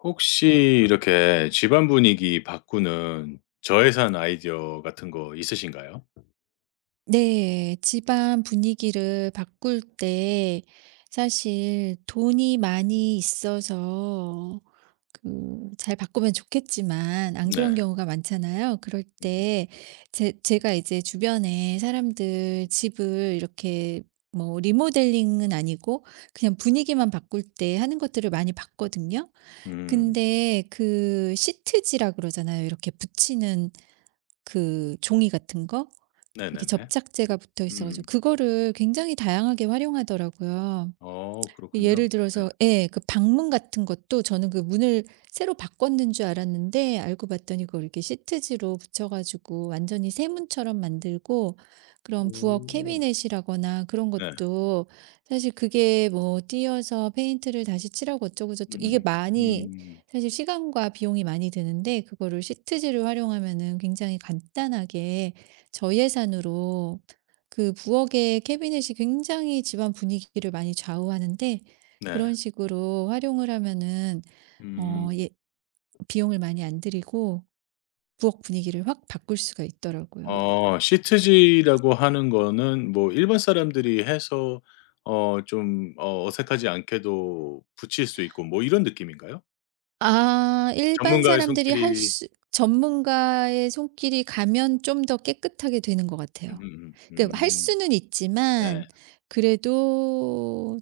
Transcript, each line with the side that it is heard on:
left: 혹시 이렇게 집안 분위기 바꾸는 저예산 아이디어 같은 거 있으신가요?
right: 네. 집안 분위기를 바꿀 때 사실 돈이 많이 있어서 그 잘 바꾸면 좋겠지만 안 그런
left: 네.
right: 경우가 많잖아요. 그럴
left: 음.
right: 때 제 제가 이제 주변에 사람들 집을 이렇게 뭐 리모델링은 아니고 그냥 분위기만 바꿀 때 하는 것들을 많이 봤거든요.
left: 음.
right: 근데 그 시트지라 그러잖아요. 이렇게 붙이는 그 종이 같은 거. 이렇게
left: 네네네.
right: 접착제가 붙어 있어 가지고
left: 음.
right: 그거를 굉장히 다양하게 활용하더라고요.
left: 어 그렇군요.
right: 예를
left: 네.
right: 들어서 예. 그 방문 같은 것도 저는 그 문을 새로 바꿨는 줄 알았는데 알고 봤더니 그걸 이렇게 시트지로 붙여 가지고 완전히 새 문처럼 만들고 그런 부엌
left: 오.
right: 캐비넷이라거나 그런
left: 네.
right: 것도 사실 그게 뭐 띄어서 페인트를 다시 칠하고 어쩌고 저쩌고 이게
left: 음음.
right: 많이
left: 음.
right: 사실 시간과 비용이 많이 드는데 그거를 시트지를 활용하면은 굉장히 간단하게 저예산으로 그 부엌의 캐비넷이 굉장히 집안 분위기를 많이 좌우하는데
left: 네.
right: 그런 식으로 활용을 하면은
left: 음.
right: 예, 비용을 많이 안 들이고 부엌 분위기를 확 바꿀 수가 있더라고요.
left: 어 시트지라고 하는 거는 뭐 일반 사람들이 해서 어 좀 어 어색하지 않게도 붙일 수 있고 뭐 이런 느낌인가요?
right: 아, 일반
left: 전문가의
right: 사람들이 할
left: 손길이.
right: 수, 전문가의 손길이 가면 좀 더 깨끗하게 되는 것 같아요.
left: 음. 음.
right: 할
left: 음.
right: 수는 있지만
left: 네.
right: 그래도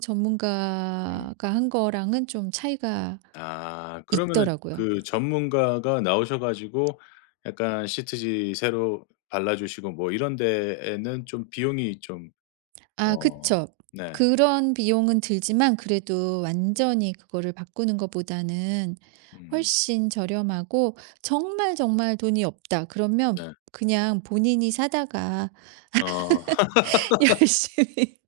left: 음.
right: 전문가가 한 거랑은 좀 차이가
left: 아 그러면은
right: 있더라고요.
left: 그 전문가가 나오셔 가지고 약간 시트지 새로 발라 주시고 뭐 이런 데에는 좀 비용이 좀.
right: 아
left: 어
right: 그쵸.
left: 네.
right: 그런 비용은 들지만 그래도 완전히 그거를 바꾸는 것보다는
left: 음
right: 훨씬 저렴하고 정말 정말 돈이 없다 그러면
left: 네.
right: 그냥 본인이 사다가
left: 어
right: 열심히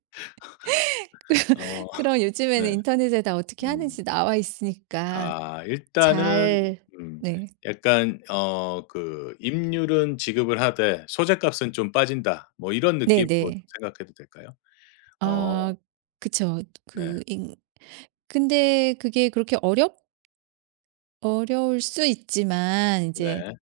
left: 어
right: 그런 요즘에는
left: 네.
right: 인터넷에 다 어떻게
left: 음.
right: 하는지 나와 있으니까
left: 아 일단은.
right: 잘.
left: 음.
right: 네.
left: 약간 어 그 '임률은 지급을 하되 소재값은 좀 빠진다.' 뭐 이런 느낌으로 좀
right: 네네.
left: 생각해도 될까요? 어
right: 아 그쵸.
left: 네.
right: 인- 근데 그게 그렇게 어렵 어려울 수 있지만 이제
left: 네.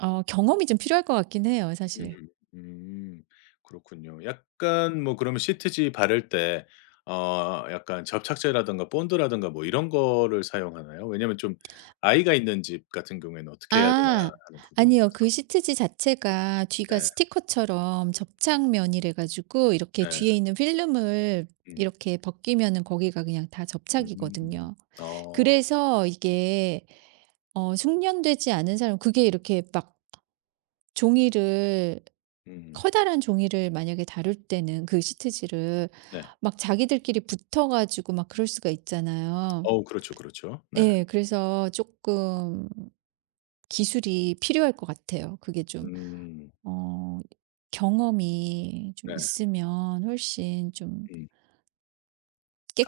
right: 경험이 좀 필요할 것 같긴 해요, 사실.
left: 음. 음. 그렇군요. 약간 뭐 그러면 시트지 바를 때 어 약간 접착제라든가 본드라든가 뭐 이런 거를 사용하나요? 왜냐면 좀 아이가 있는 집 같은 경우에는 어떻게 해야 되나
right: 아.
left: 하는 부분이
right: 아니요.
left: 있어서.
right: 그 시트지 자체가 뒤가
left: 네.
right: 스티커처럼 접착면이래 가지고 이렇게
left: 네.
right: 뒤에 있는 필름을
left: 음.
right: 이렇게 벗기면은 거기가 그냥 다
left: 음.
right: 접착이거든요.
left: 어.
right: 그래서 이게 숙련되지 않은 사람 그게 이렇게 막 종이를
left: 음.
right: 커다란 종이를 만약에 다룰 때는 그 시트지를
left: 네.
right: 막 자기들끼리 붙어 가지고 막 그럴 수가 있잖아요.
left: 어우 그렇죠, 그렇죠. 네.
right: 예. 그래서 쪼끔 기술이 필요할 것 같아요. 그게 좀.
left: 음.
right: 어 경험이 좀
left: 네.
right: 있으면 훨씬 좀
left: 음.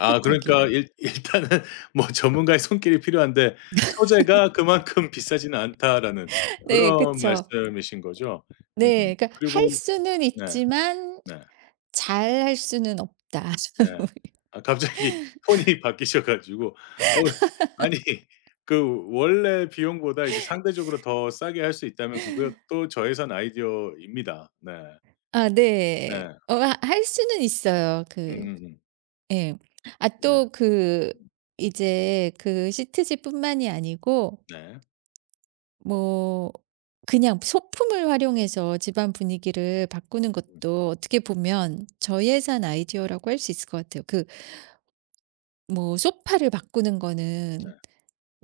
left: 아 그러니까 일 일단은 뭐 전문가의 손길이 필요한데 소재가 그만큼 비싸지는 않다라는
right: 네
left: 그런
right: 그쵸.
left: 말씀이신 거죠? 음.
right: 네. 그러니까 할
left: 그리고
right: 수는
left: 네.
right: 있지만
left: 네.
right: 잘 할 수는 없다.
left: 네. 아 갑자기 톤이 바뀌셔 가지고 어우, 아니 그 원래 비용보다 이제 상대적으로 더 싸게 할 수 있다면 그것도 저예산 아이디어입니다. 네.
right: 아 네.
left: 네.
right: 어 하 할 수는 있어요.
left: 음음음.
right: 예. 아
left: 네.
right: 또 이제 그 시트지뿐만이 아니고
left: 네.
right: 뭐 그냥 소품을 활용해서 집안 분위기를 바꾸는
left: 음
right: 것도 어떻게 보면 저예산 아이디어라고 할 수 있을 것 같아요. 뭐 소파를 바꾸는
left: 네.
right: 거는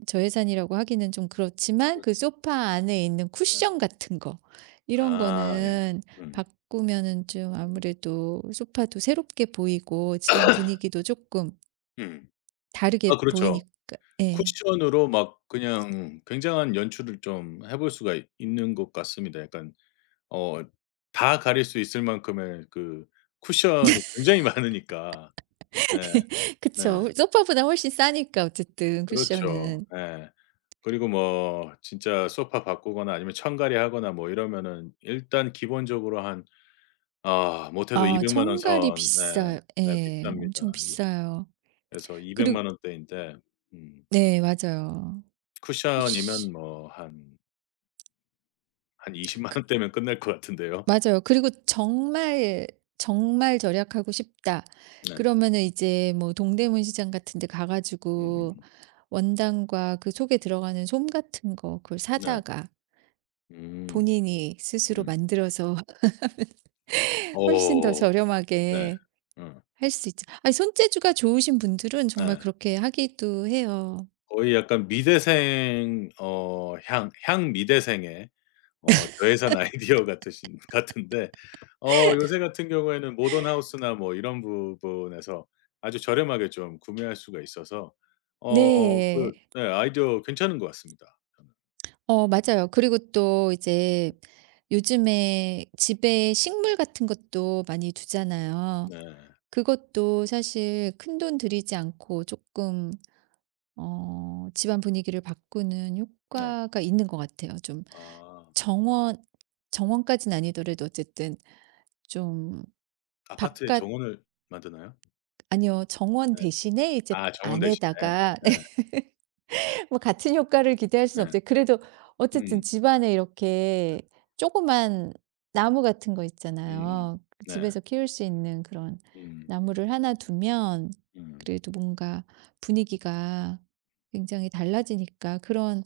right: 저예산이라고 하기는 좀 그렇지만 그
left: 그렇죠.
right: 소파 안에 있는
left: 네.
right: 쿠션 같은 거 이런
left: 아 예.
right: 거는
left: 음.
right: 바꾸면은 좀
left: 음.
right: 아무래도 소파도 새롭게 보이고 집안 분위기도 조금
left: 음.
right: 다르게
left: 아 그렇죠.
right: 보이니까 예.
left: 쿠션으로 막 그냥 굉장한 연출을 좀 해볼 수가 있는 것 같습니다. 약간 어 다 가릴 수 있을 만큼의 그 쿠션이 굉장히 많으니까. 네. 네.
right: 그쵸. 소파보다 훨씬 싸니까 어쨌든
left: 그렇죠.
right: 쿠션은.
left: 네. 그리고 뭐 진짜 소파 바꾸거나 아니면 천갈이 하거나 뭐 이러면은 일단 기본적으로 한, 아 못해도
right: 아
left: 2 0 0원
right: 정갈이
left: 선 네.
right: 비싸요.
left: 네
right: 예.
left: 비쌉니다.
right: 엄청
left: 예.
right: 비싸요.
left: 그래서 2 0
right: 그리고.
left: 0 원대인데 음
right: 네 맞아요. 그 시
left: 쿠션이면 뭐한 한 2 0만 원대면 끝날 것 같은데요.
right: 맞아요. 그리고 정말, 정말 절약하고 싶다
left: 네.
right: 그러면은 이제 뭐 동대문 시장 같은 데 가
left: 음음음.
right: 가지고 원단과 그 속에 들어가는 솜 같은 거 그걸
left: 네.
right: 사다가
left: 음.
right: 본인이 스스로
left: 음.
right: 만들어서 훨씬 더
left: 어. 네.
right: 저렴하게
left: 음.
right: 할 수 있죠. 아니 손재주가 좋으신 분들은 정말
left: 네.
right: 그렇게 하기도 해요.
left: 거의 약간 미대생, 어 향 향미대생의 어 저예산 아이디어 같으신 같은데 어 요새 같은 경우에는 모던 하우스나 뭐 이런 부분에서 아주 저렴하게 좀 구매할 수가 있어서 어 그
right: 네.
left: 네 아이디어 괜찮은 것 같습니다 저는.
right: 맞아요. 그리고 또 이제 요즘에 집에 식물 같은 것도 많이 두잖아요.
left: 네.
right: 그것도 사실 큰돈 들이지 않고 조금 집안 분위기를 바꾸는
left: 네.
right: 효과가 있는 것 같아요. 좀
left: 아
right: 정원 정원까지는 아니더라도 어쨌든 좀
left: 아파트에
right: 바깥
left: 정원을 만드나요?
right: 아니요, 정원
left: 네.
right: 대신에 이제
left: 아 정원 대신에.
right: 안에다가
left: 네.
right: 뭐 같은 효과를 기대할 수는
left: 네.
right: 없죠. 그래도 어쨌든
left: 음.
right: 집안에 이렇게 조그만 나무 같은 거
left: 음음.
right: 있잖아요. 그
left: 네.
right: 집에서 키울 수 있는 그런
left: 음.
right: 나무를 하나 두면
left: 음.
right: 그래도 뭔가 분위기가 굉장히 달라지니까 그런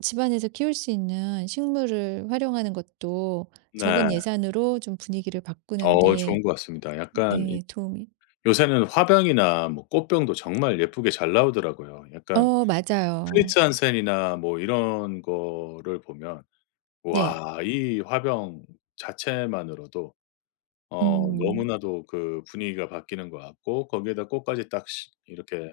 right: 집안에서 키울 수 있는 식물을 활용하는 것도
left: 네.
right: 적은 예산으로 좀 분위기를
left: 어
right: 바꾸는데
left: 좋은 것 같습니다. 약간 이
right: 네, 도움이.
left: 요새는 화병이나 뭐 꽃병도 정말 예쁘게 잘 나오더라고요. 약간
right: 맞아요.
left: 프리츠 한센이나 뭐 이런 거를 보면
right: 네.
left: 와 이 화병 자체만으로도 어
right: 음.
left: 너무나도 그 분위기가 바뀌는 것 같고 거기에다 꽃까지 딱 시 이렇게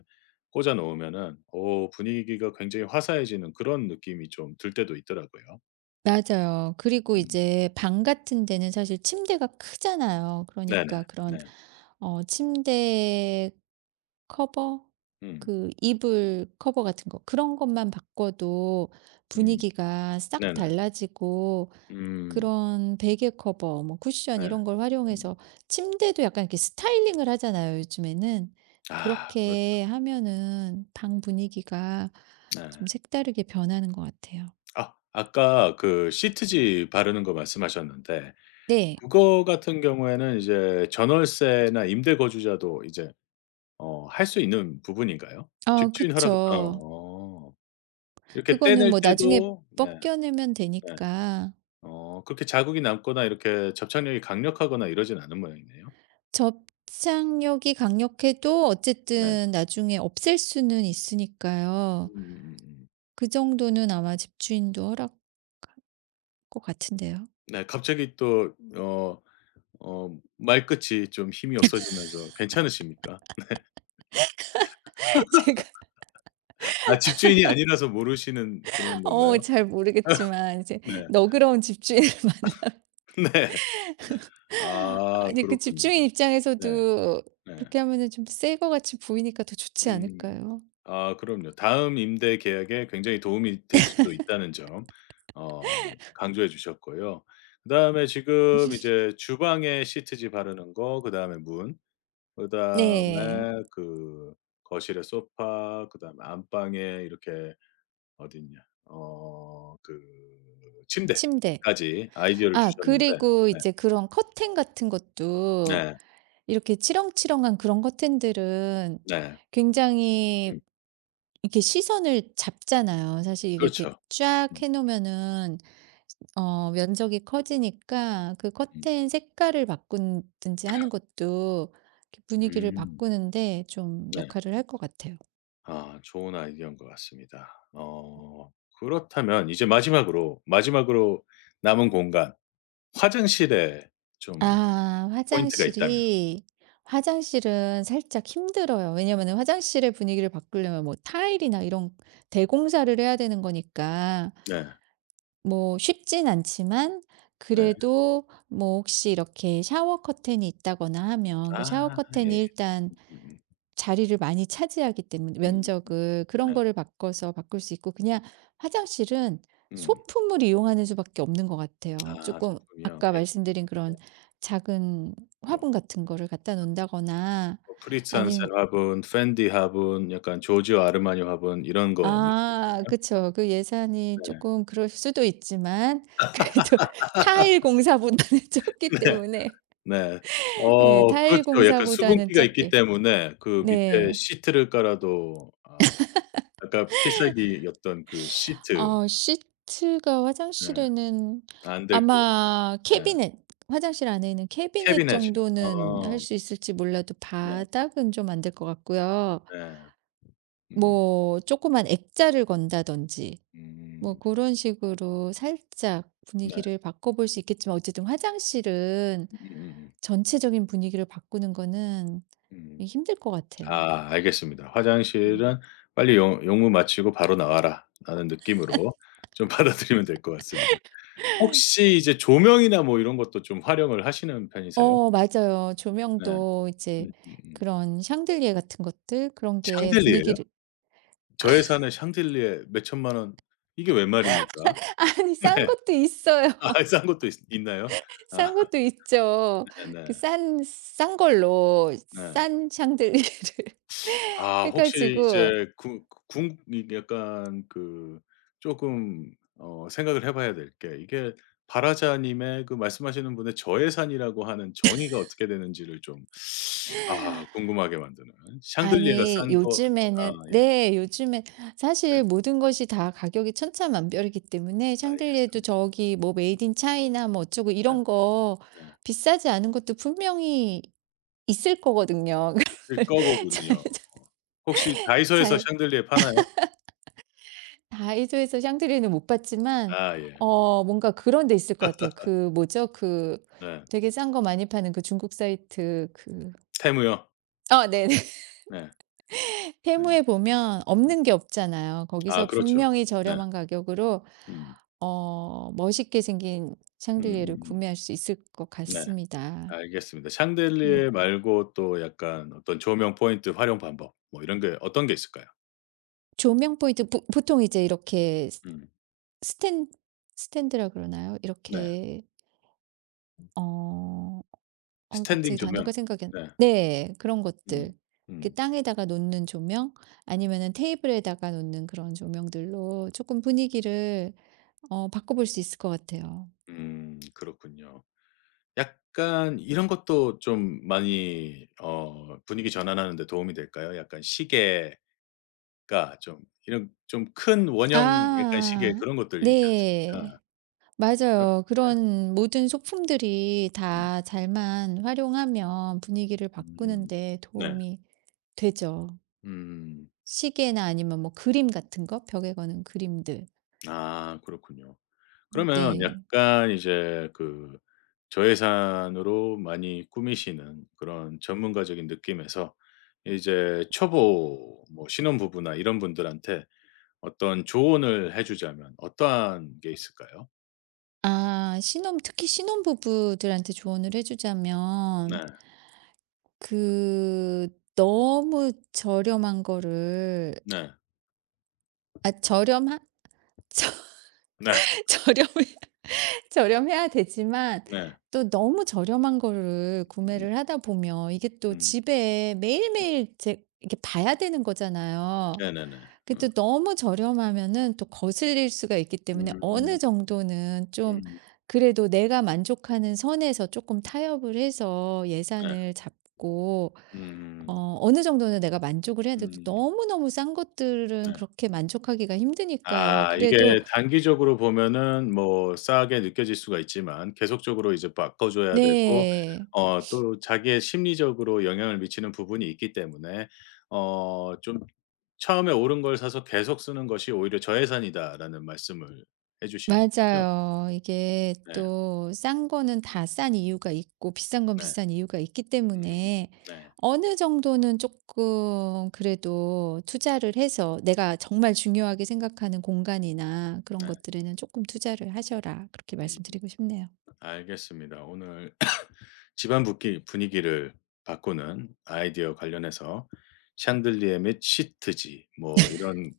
left: 꽂아 놓으면은 어 분위기가 굉장히 화사해지는 그런 느낌이 좀 들 때도 있더라고요.
right: 맞아요. 그리고
left: 음.
right: 이제 방 같은 데는 사실 침대가 크잖아요. 그러니까
left: 네네.
right: 그런
left: 네.
right: 침대 커버
left: 음.
right: 이불 커버 같은 거 그런 것만 바꿔도
left: 음.
right: 분위기가 싹
left: 네네.
right: 달라지고
left: 음.
right: 그런 베개 커버 뭐 쿠션
left: 네.
right: 이런 걸
left: 음.
right: 활용해서 침대도 약간 이렇게 스타일링을 하잖아요, 요즘에는.
left: 아 그렇죠.
right: 그렇게 하면은 방 분위기가
left: 네.
right: 좀 색다르게 변하는 것 같아요.
left: 아 아까 그 시트지 바르는 거 말씀하셨는데
right: 네.
left: 그거 같은 경우에는 이제 전월세나 임대 거주자도 이제 어 할 수 있는 부분인가요?
right: 아
left: 집주인 허락 어.
right: 그쵸.
left: 어. 이렇게
right: 그거는
left: 떼낼
right: 뭐 나중에
left: 때도 네.
right: 벗겨내면
left: 네.
right: 되니까.
left: 어 그렇게 자국이 남거나 이렇게 접착력이 강력하거나 이러진 않은 모양이네요.
right: 접착력이 강력해도
left: 네.
right: 어쨌든 나중에 없앨 수는 있으니까요.
left: 음음음음.
right: 그 정도는 아마 집주인도 허락 것 같은데요.
left: 네. 갑자기 또어 어 말끝이 좀 힘이 없어지면서 괜찮으십니까?
right: 제가
left: 아 집주인이 아니라서 모르시는 그런 건가요?
right: 잘 모르겠지만 이제
left: 네.
right: 너그러운 집주인을
left: 네.
right: 만나
left: 아
right: 아니, 그
left: 그렇군요.
right: 집주인
left: 네.
right: 입장에서도
left: 네.
right: 그렇게 하면은 좀 새 거 같이 보이니까 더 좋지
left: 음.
right: 않을까요?
left: 아 그럼요. 다음 임대 계약에 굉장히 도움이 될 수도 있다는 점 어 강조해 주셨고요. 그다음에 지금 이제 주방에 시트지 바르는 거, 그다음에 문,
right: 네.
left: 그다음에 그 거실에 소파, 그다음에 안방에 이렇게 어딨냐. 어 그
right: 침대.
left: 침대까지 아이디어를
right: 아
left: 주셨는데
right: 그리고
left: 네.
right: 이제 그런 커튼 같은 것도
left: 네.
right: 이렇게 치렁치렁한 그런 커튼들은
left: 네.
right: 굉장히
left: 음.
right: 이렇게 시선을 잡잖아요. 사실 이게 이렇게
left: 그렇죠.
right: 쫙
left: 음
right: 해 놓으면은 면적이 커지니까 그
left: 음.
right: 커튼 색깔을 바꾼든지 하는 것도 이렇게 분위기를
left: 음
right: 바꾸는데 좀
left: 네.
right: 역할을 할 것 같아요.
left: 아 좋은 아이디어인 것 같습니다. 어 그렇다면 이제 마지막으로, 마지막으로 남은 공간 화장실에 좀
right: 아
left: 포인트가 있다면.
right: 화장실이 화장실은 살짝 힘들어요. 왜냐면은 화장실의 분위기를 바꾸려면 뭐 타일이나 이런 대공사를 해야 되는 거니까
left: 네.
right: 뭐 쉽진 않지만
left: 네.
right: 그래도 뭐 혹시 이렇게 샤워 커튼이 있다거나 하면 그 샤워
left: 아 예예.
right: 커튼이 일단
left: 음음.
right: 자리를 많이 차지하기 때문에
left: 음.
right: 면적을 그런
left: 네.
right: 거를 바꿔서 바꿀 수 있고 그냥 화장실은
left: 음.
right: 소품을 이용하는 수밖에 없는 것 같아요.
left: 아
right: 조금
left: 소품이요.
right: 아까
left: 예예.
right: 말씀드린 그런 작은
left: 뭐
right: 화분 같은 거를 갖다 놓는다거나
left: 뭐 프리츠
right: 아니면.
left: 한센 화분, 펜디 화분, 약간 조지오 아르마니 화분 이런 거
right: 아
left: 말씀이시나요?
right: 그쵸. 그 예산이
left: 네.
right: 조금 그럴 수도 있지만 그래도 타일 공사보다는 적기
left: 네.
right: 때문에
left: 네.
right: 예,
left: 어
right: 타일
left: 그렇죠. 약간
right: 공사보다는
left: 수분기가 있기
right: 적게.
left: 때문에 그 밑에
right: 네.
left: 시트를 깔아도 아 아까 필살기였던 그 시트.
right: 시트가
left: 네.
right: 화장실에는
left: 안 될 것.
right: 아마
left: 네.
right: 캐비넷 화장실 안에 있는 캐비넷
left: 캐비넷이요.
right: 정도는
left: 어.
right: 할 수 있을지 몰라도
left: 네.
right: 바닥은 좀 안 될 것 같고요.
left: 네. 음.
right: 뭐 조그만 액자를 건다든지 뭐
left: 음.
right: 그런 식으로 살짝
left: 네.
right: 분위기를 바꿔볼 수 있겠지만 어쨌든 화장실은
left: 음.
right: 전체적인 분위기를 바꾸는 거는
left: 음, 음.
right: 힘들 것 같아요.
left: 아 알겠습니다.
right: 음.
left: "화장실은 빨리 용무 마치고 바로 나와라."라는 느낌으로 좀 받아들이면 될 것 같습니다. 혹시 이제 조명이나 뭐 이런 것도 좀 활용을 하시는 편이세요?
right: 맞아요.
left: 네.
right: 조명도 이제
left: 음음음.
right: 그런 샹들리에 같은 것들 그런 게
left: 샹들리에요?
right: 분위기를.
left: 저 회사는 샹들리에 몇 천만 원, 이게 웬 말입니까?
right: 아니 싼
left: 네.
right: 것도 있어요.
left: 아 싼 것도 있 있나요? 아
right: 싼 것도 있죠. 그
left: 네네.
right: 싼 걸로
left: 네. 네.
right: 싼 샹들리에를
left: 아
right: 해
left: 혹시
right: 가지고.
left: 이제 구 궁 이 약간 그 쪼금 어 생각을 해 봐야 될 게 이게 발화자 님의 그 말씀하시는 분의 저예산이라고 하는 정의가 어떻게 되는지를 좀 아 궁금하게 만드는. 샹들리에가
right: 아니
left: 싼 거. 아
right: 요즘에는
left: 예.
right: 네. 요즘에
left: 네.
right: 사실 모든 것이 다 가격이 천차만별이기 때문에 샹들리에도
left: 알겠습니다.
right: 저기 뭐 메이드 인 차이나 뭐 어쩌고
left: 네.
right: 이런 거
left: 네.
right: 비싸지 않은 것도 분명히 있을 거거든요.
left: 일꺼
right: 잘
left: 보군요. 혹시 다이소에서
right: 잘
left: 샹들리에 파나요?
right: 다이소에서 샹들리에는 못 봤지만
left: 아 예.
right: 뭔가 그런 데 있을 것 같아요. 그 뭐죠? 그
left: 네.
right: 되게 싼 거 많이 파는 그 중국 사이트, 그.
left: 테무요?
right: 네네.
left: 네.
right: 페
left: 네.
right: 무에 보면
left: 음.
right: 없는 게 없잖아요. 거기서
left: 아 그렇죠.
right: 분명히
left: 네.
right: 저렴한 가격으로
left: 음.
right: 멋있게 생긴 샹들리에를
left: 음음음.
right: 구매할 수 있을 것
left: 네.
right: 같습니다.
left: 알겠습니다.
right: 네.
left: 샹들리에 말고 또 약간 어떤 조명 포인트 활용 방법 뭐 이런 게 어떤 게 있을까요?
right: 조명 포인트 보 보통 이제 이렇게 스
left: 음.
right: 스탠 스탠드라 그러나요?
left: 네.
right: 이렇게. 어
left: 스탠딩
right: 갑자기
left: 조명.
right: 단어가 생각이 안
left: 네.
right: 네. 그런
left: 음.
right: 것들. 그
left: 음.
right: 땅에다가 놓는 조명 아니면은 테이블에다가 놓는 그런 조명들로 쪼끔 분위기를 바꿔 볼 수 있을 것 같아요.
left: 음. 그렇군요. 약간 이런 것도 좀 많이 어 분위기 전환하는 데 도움이 될까요? 약간 시계가 좀 이런 좀 큰 원형 약간 시계
right: 아.
left: 그런 것들 있지 않습니까?
right: 네.
left: 그런.
right: 맞아요.
left: 네.
right: 그런 모든 소품들이
left: 음.
right: 다 잘만 활용하면 분위기를 바꾸는
left: 음.
right: 데
left: 네.
right: 도움이 되죠.
left: 음.
right: 시계나 아니면 뭐 그림 같은 거? 벽에 거는 그림들.
left: 아 그렇군요.
right: 음.
left: 그러면
right: 네.
left: 약간 이제 그 저예산으로 많이 꾸미시는 그런 전문가적인 느낌에서 이제 초보 뭐 신혼부부나 이런 분들한테 어떤 조언을 해 주자면 어떠한 게 있을까요?
right: 아 신혼, 특히 신혼부부들한테 조언을 해 주자면
left: 네.
right: 그 너무 저렴한 거를.
left: 네.
right: 아 저렴한? 저
left: 네.
right: 저렴해 저렴해야 되지만
left: 네.
right: 또 너무 저렴한 거를
left: 음.
right: 구매를 하다 보면 이게 또
left: 음.
right: 집에 매일매일 제 이렇게 봐야 되는 거잖아요.
left: 네네네.
right: 그
left: 음.
right: 또 너무 저렴하면은 또 거슬릴 수가 있기 때문에
left: 음.
right: 어느 정도는 좀
left: 음.
right: 그래도 내가 만족하는 선에서 조금 타협을 해서
left: 네.
right: 예산을 잡고
left: 음.
right: 어느 정도는 내가 만족을 해야 돼도
left: 음.
right: 너무너무 싼 것들은
left: 네.
right: 그렇게 만족하기가 힘드니까요.
left: 아
right: 그래도.
left: 이게 단기적으로 보면은 뭐 싸게 느껴질 수가 있지만 계속적으로 이제 바꿔 줘야 되고
right: 네.
left: 어 또 자기의 심리적으로 영향을 미치는 부분이 있기 때문에 어 좀 처음에 옳은 걸 사서 계속 쓰는 것이 오히려 저예산이다라는 말씀을 해 주시는군요.
right: 맞아요. 이게
left: 네.
right: 또 싼 거는 다 싼 이유가 있고 비싼 건
left: 네.
right: 비싼 이유가 있기
left: 음.
right: 때문에
left: 네.
right: 어느 정도는 조금 그래도 투자를 해서 내가 정말 중요하게 생각하는 공간이나 그런
left: 네.
right: 것들에는 조금 투자를 하셔라." 그렇게
left: 음.
right: 말씀드리고 싶네요.
left: 알겠습니다. 오늘 집안 분기 분위기를 바꾸는 아이디어 관련해서 샹들리에 및 시트지 뭐 이런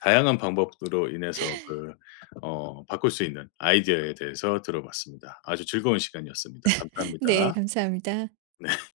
left: 다양한 방법으로 인해서 그 어 바꿀 수 있는 아이디어에 대해서 들어봤습니다. 아주 즐거운 시간이었습니다.
right: 네
left: 감사합니다.
right: 감사합니다.